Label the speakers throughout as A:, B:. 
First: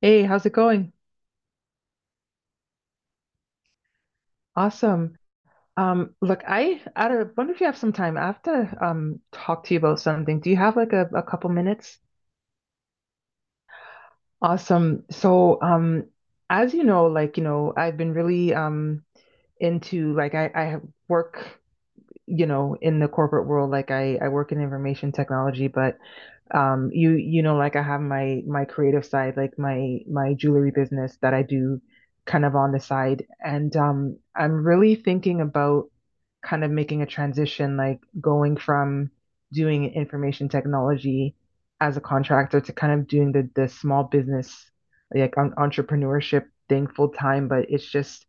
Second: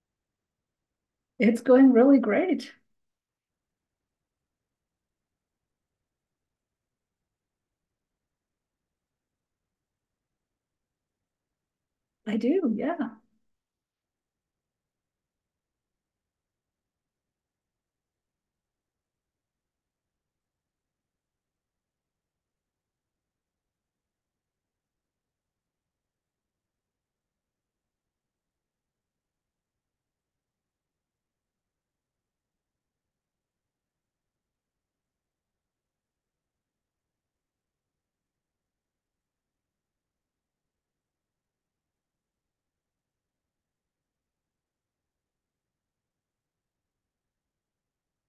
A: Hey, how's it going?
B: It's going really great.
A: Awesome. Look, I wonder if you have some time. I have to talk to you about something. Do you have like a couple minutes?
B: I do. Yeah.
A: Awesome. As you know, I've been really into like I have work, you know, in the corporate world. Like I work in information technology, but I have my creative side, like my jewelry business that I do kind of on the side. And I'm really thinking about kind of making a transition, like going from doing information technology as a contractor to kind of doing the small business, like on entrepreneurship thing, full time. But it's just,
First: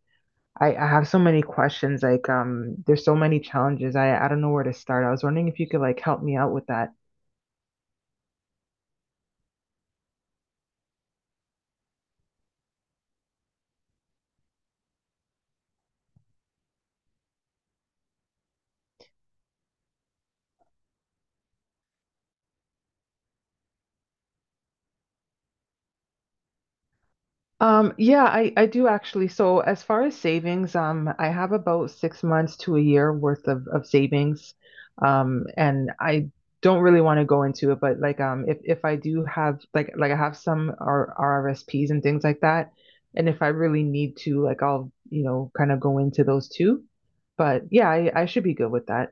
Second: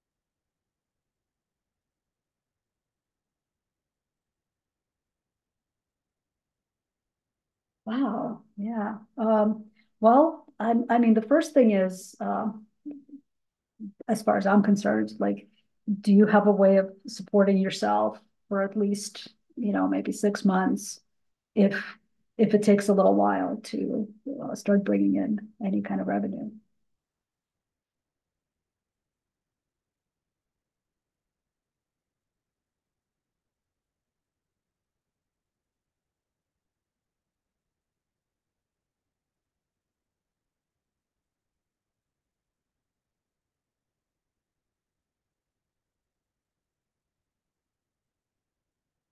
A: I have so many questions. Like there's so many challenges. I don't know where to start. I was wondering if you could like help me out with that.
B: Wow. Yeah. Well, I mean, the first thing is, as far as I'm concerned, like, do you have a way of supporting yourself for at least, you know, maybe 6 months? If it takes a little while to start bringing in any kind of revenue,
A: Yeah, I do actually. So as far as savings, I have about 6 months to a year worth of savings. And I don't really want to go into it, but like if I do have like I have some R RRSPs and things like that. And if I really need to, like I'll, you know, kind of go into those too. But yeah, I should be good with that.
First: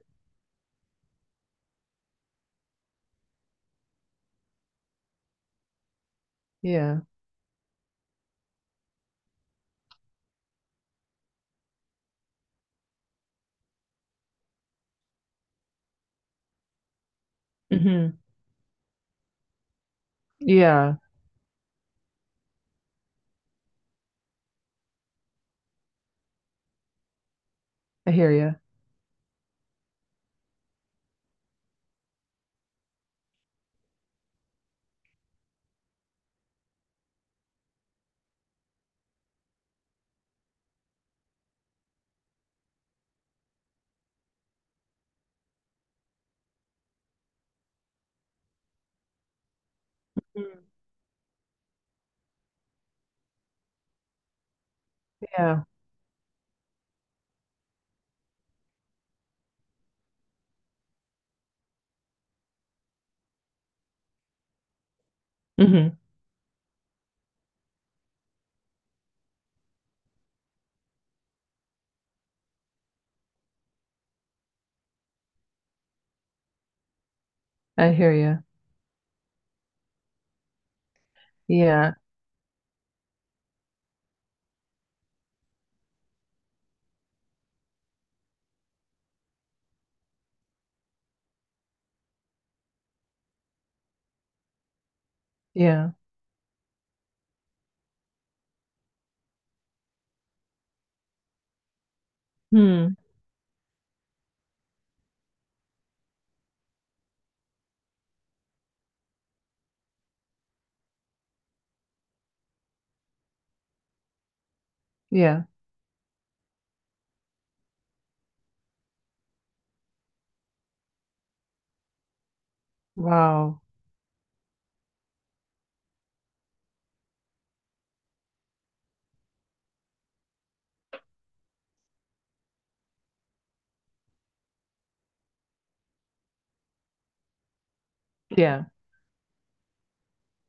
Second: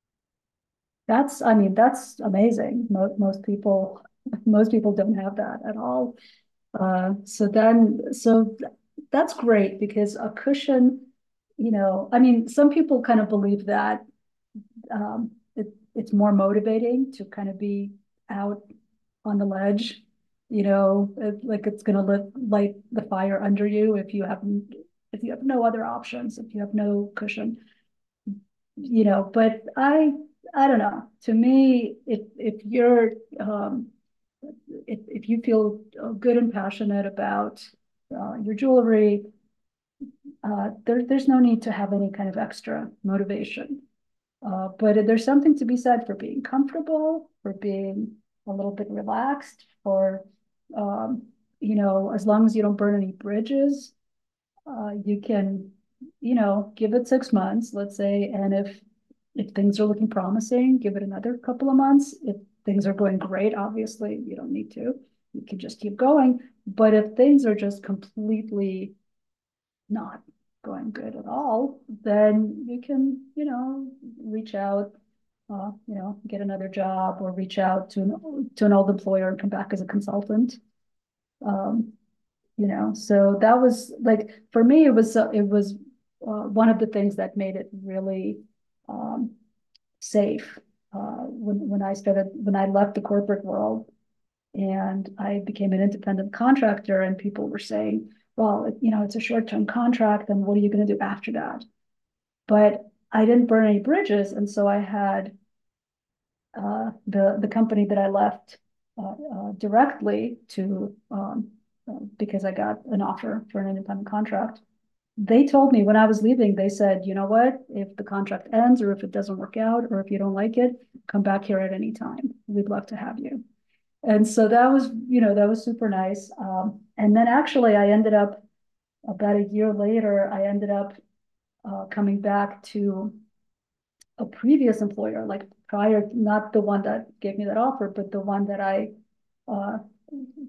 B: I mean, that's amazing. Most people most people don't have that at all.
A: Yeah.
B: So then, that's great because a cushion, you know, I mean, some people kind of believe that um, it, it's more motivating to kind of be
A: Hmm.
B: out on the ledge, you
A: Yeah,
B: know, like it's going to light the fire under you if you have no other options, if you have no cushion,
A: I hear you.
B: you know. But I don't know. To me, if you're um, if you feel good and passionate about your jewelry, there's no need to have any kind of extra motivation. But there's something to be said for being comfortable, for being a little bit relaxed, for, um, you know, as long as you don't burn any bridges, you
A: Yeah.
B: can, you know, give it 6 months, let's say, and if things are looking promising, give it another couple of months. If things are going great, obviously, you don't need to. You can just keep
A: Hmm.
B: going. But if things are just completely not going good at all, then you can, you know, reach out, you know, get another job or reach out
A: I hear you.
B: to an old employer and come back as a consultant. Um,
A: Yeah.
B: you know, so that was like, for me, it was one of the things that made it really um, safe uh, when I started, when I left the corporate world and I became an
A: Yeah.
B: independent contractor and people were saying, well, you know, it's a short-term contract and what are you going to do after that? But
A: Hmm.
B: I didn't burn any bridges. And so I had the company that I left directly to, because I got an offer for an independent contract.
A: Yeah.
B: They told me when I was leaving, they said, you know what, if the contract ends or if it doesn't work out or if you don't like it, come back here at any time. We'd love to have you.
A: Wow.
B: And so that was, you know, that was super nice. And then actually, I ended up about a year later, I ended up coming back to a previous employer, like prior, not the one that gave me that offer, but the one
A: Yeah,
B: uh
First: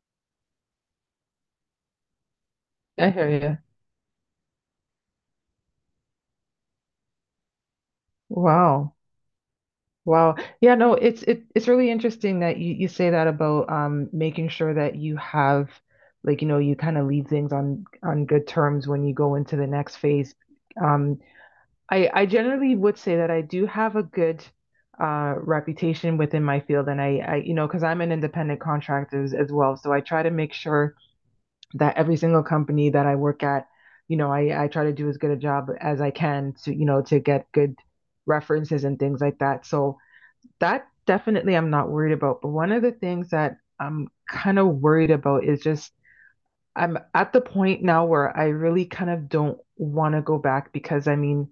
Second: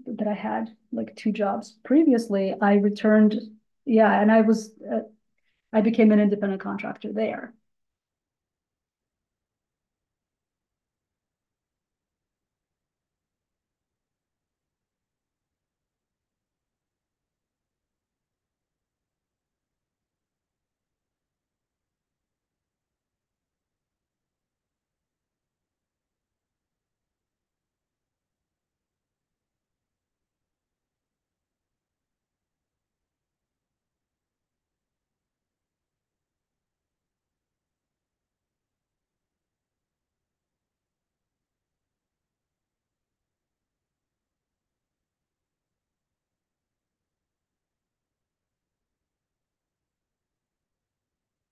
B: that I had like two jobs previously, I
A: I hear
B: returned,
A: you.
B: yeah, and I was I became an independent contractor there.
A: Wow. Wow. Yeah, no, it's it's really interesting that you say that about making sure that you have like, you know, you kind of leave things on good terms when you go into the next phase. Um, I generally would say that I do have a good reputation within my field. And I you know, because I'm an independent contractor as well, so I try to make sure that every single company that I work at, you know, I try to do as good a job as I can to, you know, to get good references and things like that. So that definitely I'm not worried about. But one of the things that I'm kind of worried about is just I'm at the point now where I really kind of don't want to go back, because I mean,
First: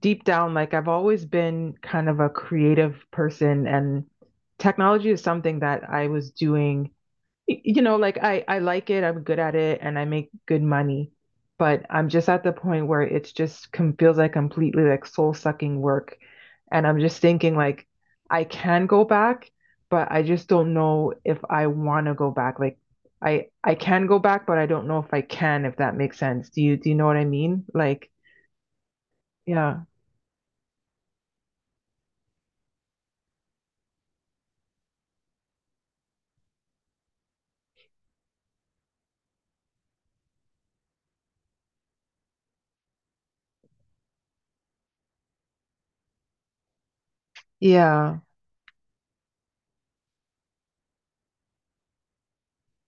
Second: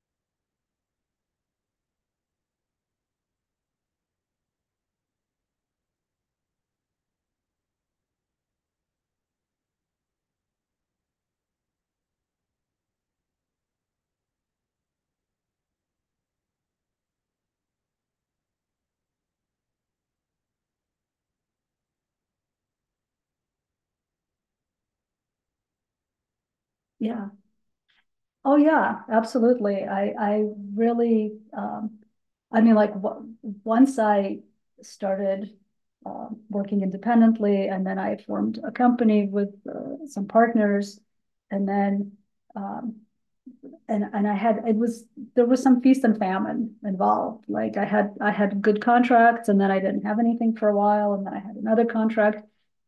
A: deep down, like I've always been kind of a creative person, and technology is something that I was doing. You know, like I like it, I'm good at it, and I make good money, but I'm just at the point where it's just com feels like completely like soul-sucking work. And I'm just thinking like I can go back, but I just don't know if I want to go back. Like I can go back, but I don't know if I can, if that makes sense. Do you know what I
B: Yeah.
A: mean? Like
B: Oh yeah, absolutely.
A: yeah.
B: I really I mean once I started working independently and then I formed a company with some partners and then um and I had it was there was some feast and famine involved. Like
A: Yeah.
B: I had good contracts and then I didn't have anything for a while and then I had another contract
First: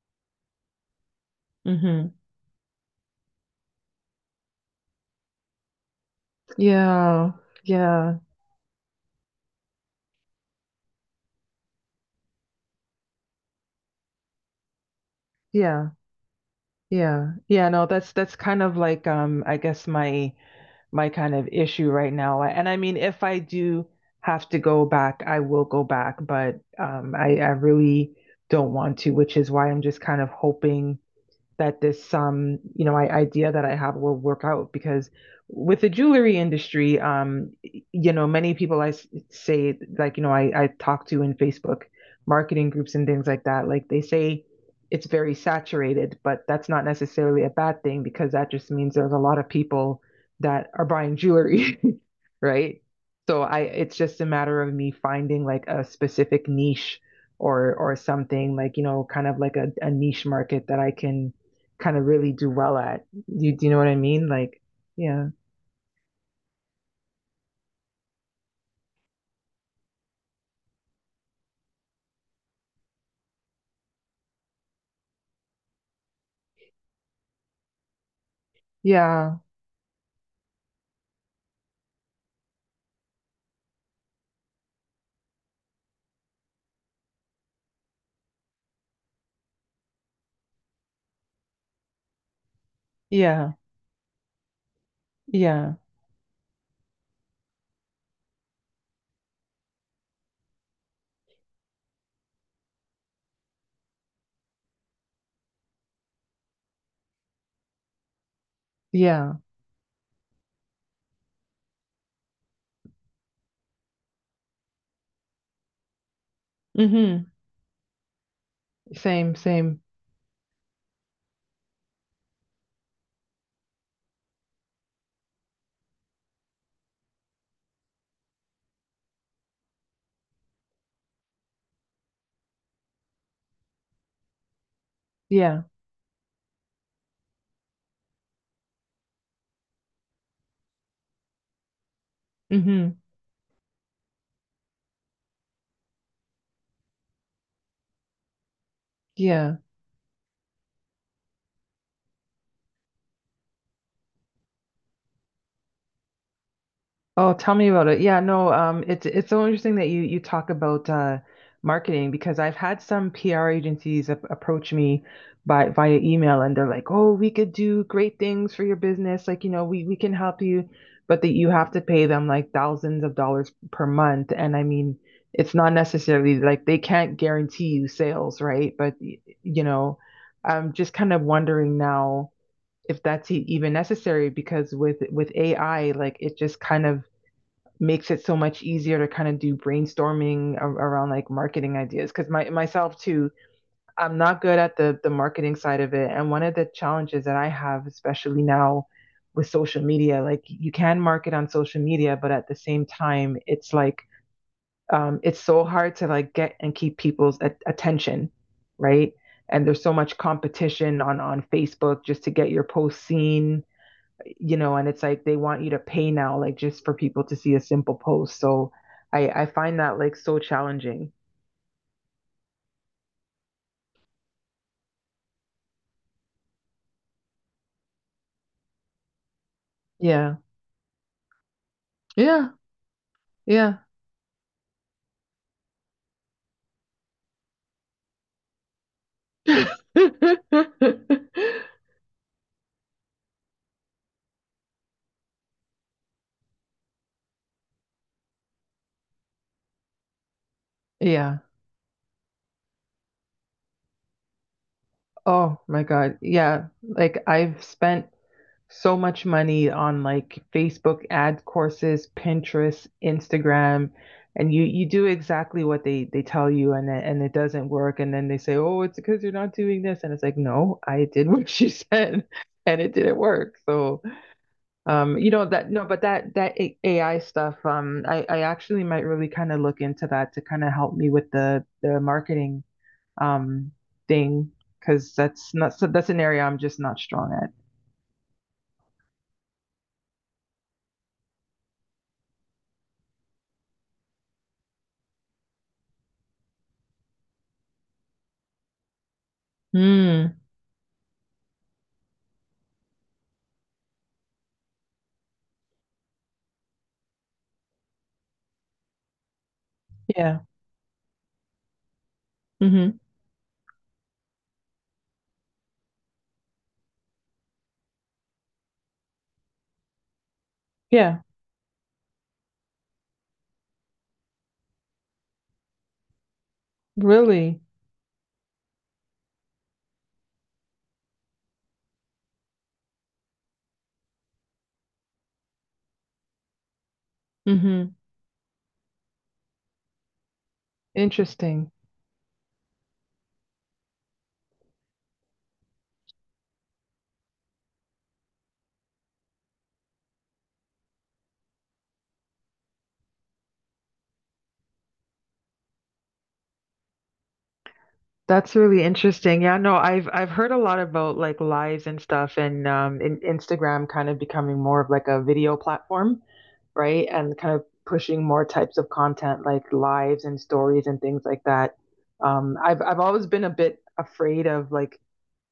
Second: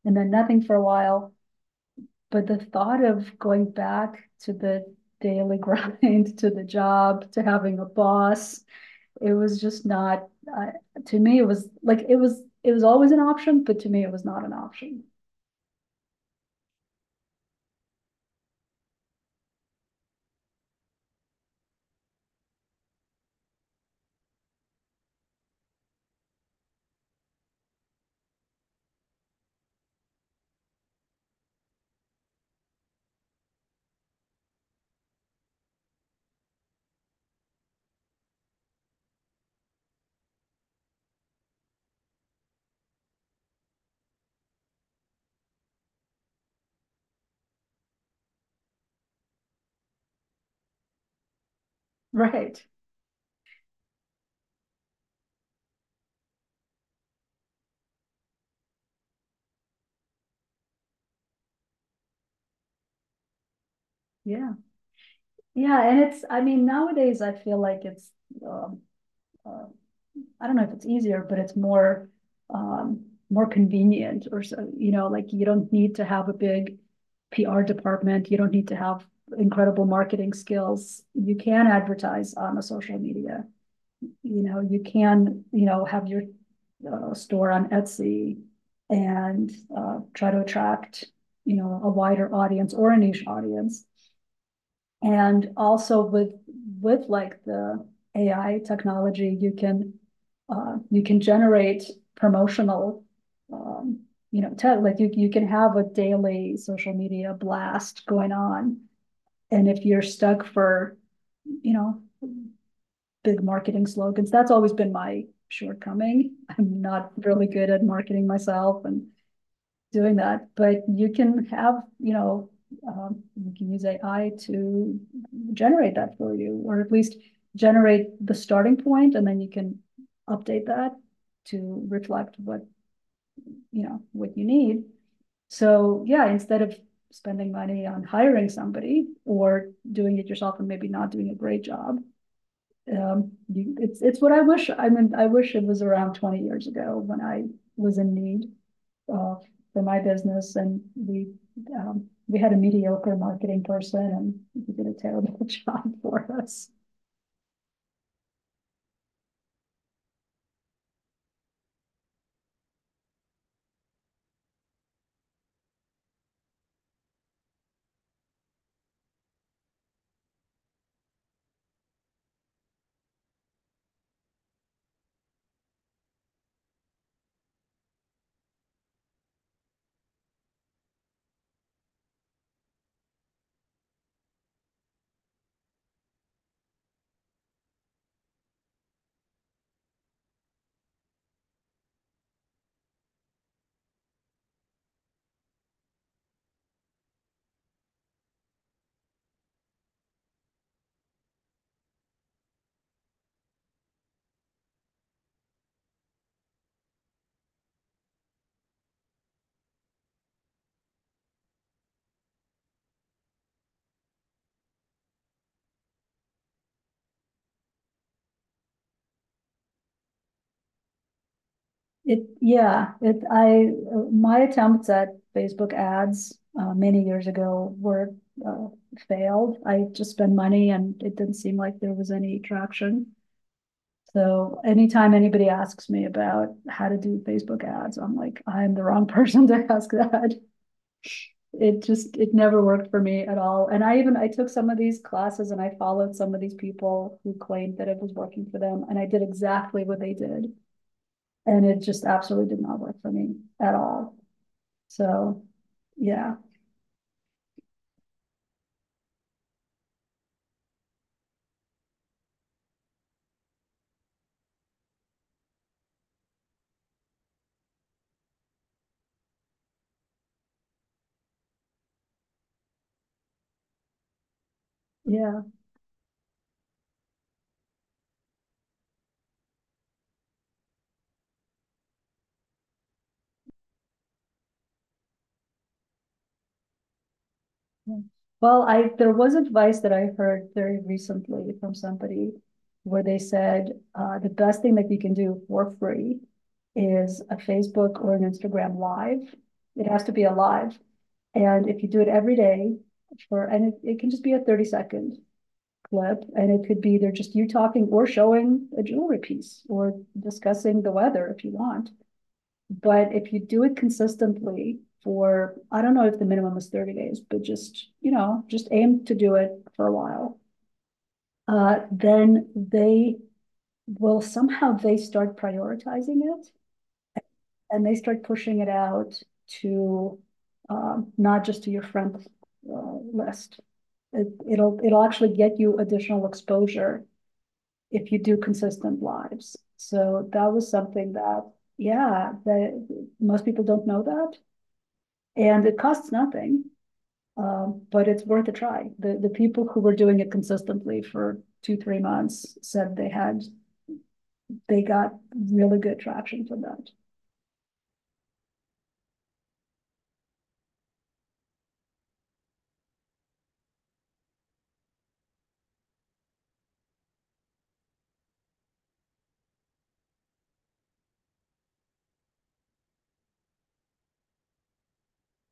B: and then nothing for a while.
A: Hmm.
B: But the thought of going back to the daily grind, to the job,
A: Yeah.
B: to having a
A: Yeah.
B: boss, it was just not uh, to me. It was like it was always an option, but to me it was not an option.
A: Yeah. Yeah. Yeah, no, that's kind of like I guess my my kind of issue right now. And I mean, if I do have to go back, I will go back, but I really don't want to, which is why I'm just kind of hoping that this idea that I have will work out. Because with the jewelry industry, you know, many people I say, like, you know, I talk to in Facebook marketing groups and things like that, like they say it's very saturated, but that's not necessarily a bad thing because that just means there's a lot of people that are buying jewelry
B: Right?
A: right. So I, it's just a matter of me finding like a specific niche, or something, like, you know, kind of like a niche market that I can kind of really do well at. You Do you know what I mean?
B: Yeah,
A: Like, yeah.
B: yeah. And it's I mean nowadays I feel like it's. Um, uh, I don't know if it's easier, but it's more um, more convenient or so, you know, like you don't need to have a big PR department. You don't need to have
A: Yeah.
B: incredible marketing skills. You can advertise on a social media. You know, you can, you know, have your store on Etsy and try to attract, you know, a wider audience or a niche
A: Yeah.
B: audience. And
A: Yeah.
B: also with like the AI technology, you can generate promotional, um, you know, like you can have a daily social media blast going on.
A: Yeah.
B: And if you're stuck for, you know, big marketing slogans, that's always been my shortcoming. I'm not
A: Mm-hmm.
B: really good at marketing myself and
A: Same, same.
B: doing that, but you can have, you know, you can use AI to generate that for you, or at least generate the starting point, and then you can update that to reflect what, you know, what you need.
A: Yeah.
B: So yeah, instead of spending money on hiring somebody or doing it yourself and maybe not doing a great job,
A: Mm-hmm.
B: it's what I wish. I mean, I wish it was around 20 years ago when I was in need uh,
A: Yeah.
B: for my business and we had a mediocre marketing person and he did a terrible job for us.
A: Oh, tell me about it. Yeah, no, it's so interesting that you talk about marketing, because I've had some PR agencies ap approach me by via email, and they're like, "Oh, we could do great things for your business. Like, you know, we can help you, but that you have to pay them like thousands of dollars per month." And I mean, it's not necessarily like they can't guarantee you sales, right? But you know, I'm just kind of wondering now if that's even necessary, because with AI, like it just kind of makes it so much easier to kind of do brainstorming around like marketing ideas, because my myself too, I'm not good at the marketing side of it. And one of the challenges that I have, especially now with social media, like you can market on social media, but at the same time it's like, it's so hard to like get and keep people's attention, right. And there's so much competition on Facebook just to get your post seen, you know. And it's like they want you to pay now, like just for people to see a simple post. So I find that like so challenging.
B: It, yeah, it, I, my attempts at Facebook ads, many years ago were, uh, failed. I just spent
A: Yeah.
B: money and it didn't seem like there was any
A: Yeah.
B: traction.
A: Yeah.
B: So anytime anybody asks me about how to do Facebook ads, I'm like, I'm the wrong person to ask that. It just it never worked for me at all, and I even I took some of these classes and I followed some of these people who claimed that it was working for them and I did exactly what they did,
A: Yeah.
B: and it just absolutely did not work for me at all. So
A: Oh my God.
B: yeah,
A: Yeah. Like I've spent so much money on like Facebook ad courses, Pinterest, Instagram, and you do exactly what they tell you, and and it doesn't work. And then they say, "Oh, it's because you're not doing this." And it's like, "No, I did what she said." And it didn't work. So, you
B: yeah
A: know that no, but that that AI stuff, I actually might really kind of look into that to kind of help me with the marketing um thing, because that's not so that's an area I'm just not strong at.
B: yeah. well I there was advice that I heard very recently from somebody where they said the best thing that you can do for free is a Facebook or an Instagram live. It has to be a
A: Mm,
B: live. And if you do it every day for, and it can just be a 30-second clip, and it could be either just you talking or showing a jewelry piece or
A: yeah,
B: discussing the weather if you want.
A: mhm,
B: But if you do it consistently for, I don't know if the minimum is 30 days, but just, you know, just aim to do it for a while,
A: yeah,
B: then they will somehow they start prioritizing it
A: really,
B: and they start pushing it out to not just to your friend list. It'll actually get you additional exposure
A: mhm,
B: if you do consistent lives. So that was something that
A: interesting.
B: yeah, that most people don't know that, and it costs nothing, but it's worth a try. The people who were doing it consistently for 2 3 months said they had they got really good traction for that.
A: That's really interesting. Yeah, no, I've heard a lot about like lives and stuff, and in Instagram kind of becoming more of like a video platform, right? And kind of pushing more types of content like lives and stories and things like that. I've always been a bit afraid of like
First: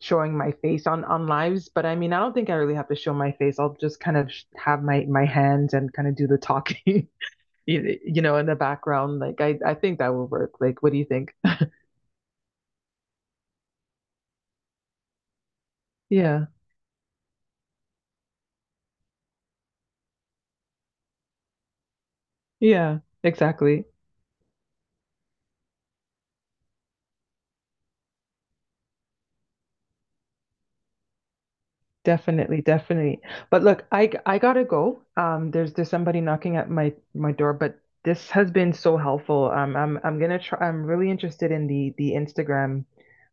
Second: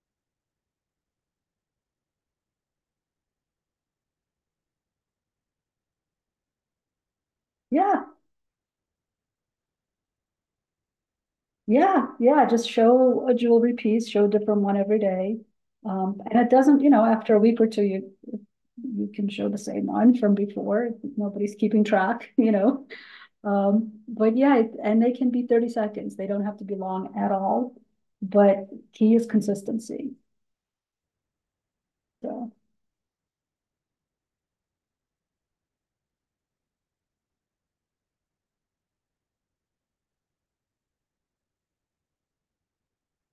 A: showing my face on lives, but I mean, I don't think I really have to show my face. I'll just kind of sh have my hands and kind of do the talking,
B: Yeah,
A: you know, in the background. Like I think that will work. Like what do you think?
B: yeah. Just show a jewelry piece, show a different one every day. And
A: Yeah.
B: it doesn't, you know, after a week or two, you can show the same one from before. Nobody's keeping track, you know.
A: Yeah, exactly.
B: But yeah, and they can be 30 seconds. They don't have to be long at all. But key is consistency. So
A: Definitely, definitely. But look, I gotta go. There's somebody knocking at my door, but this has been so helpful. I'm gonna try. I'm really interested in the Instagram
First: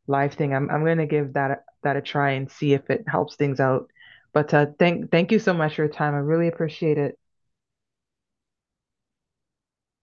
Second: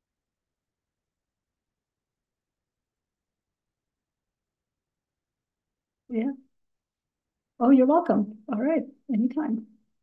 A: live thing. I'm gonna give that a try and see if it helps things out. But thank you so much for your time. I
B: yeah.
A: really appreciate it.
B: Oh, you're welcome. All right. Anytime.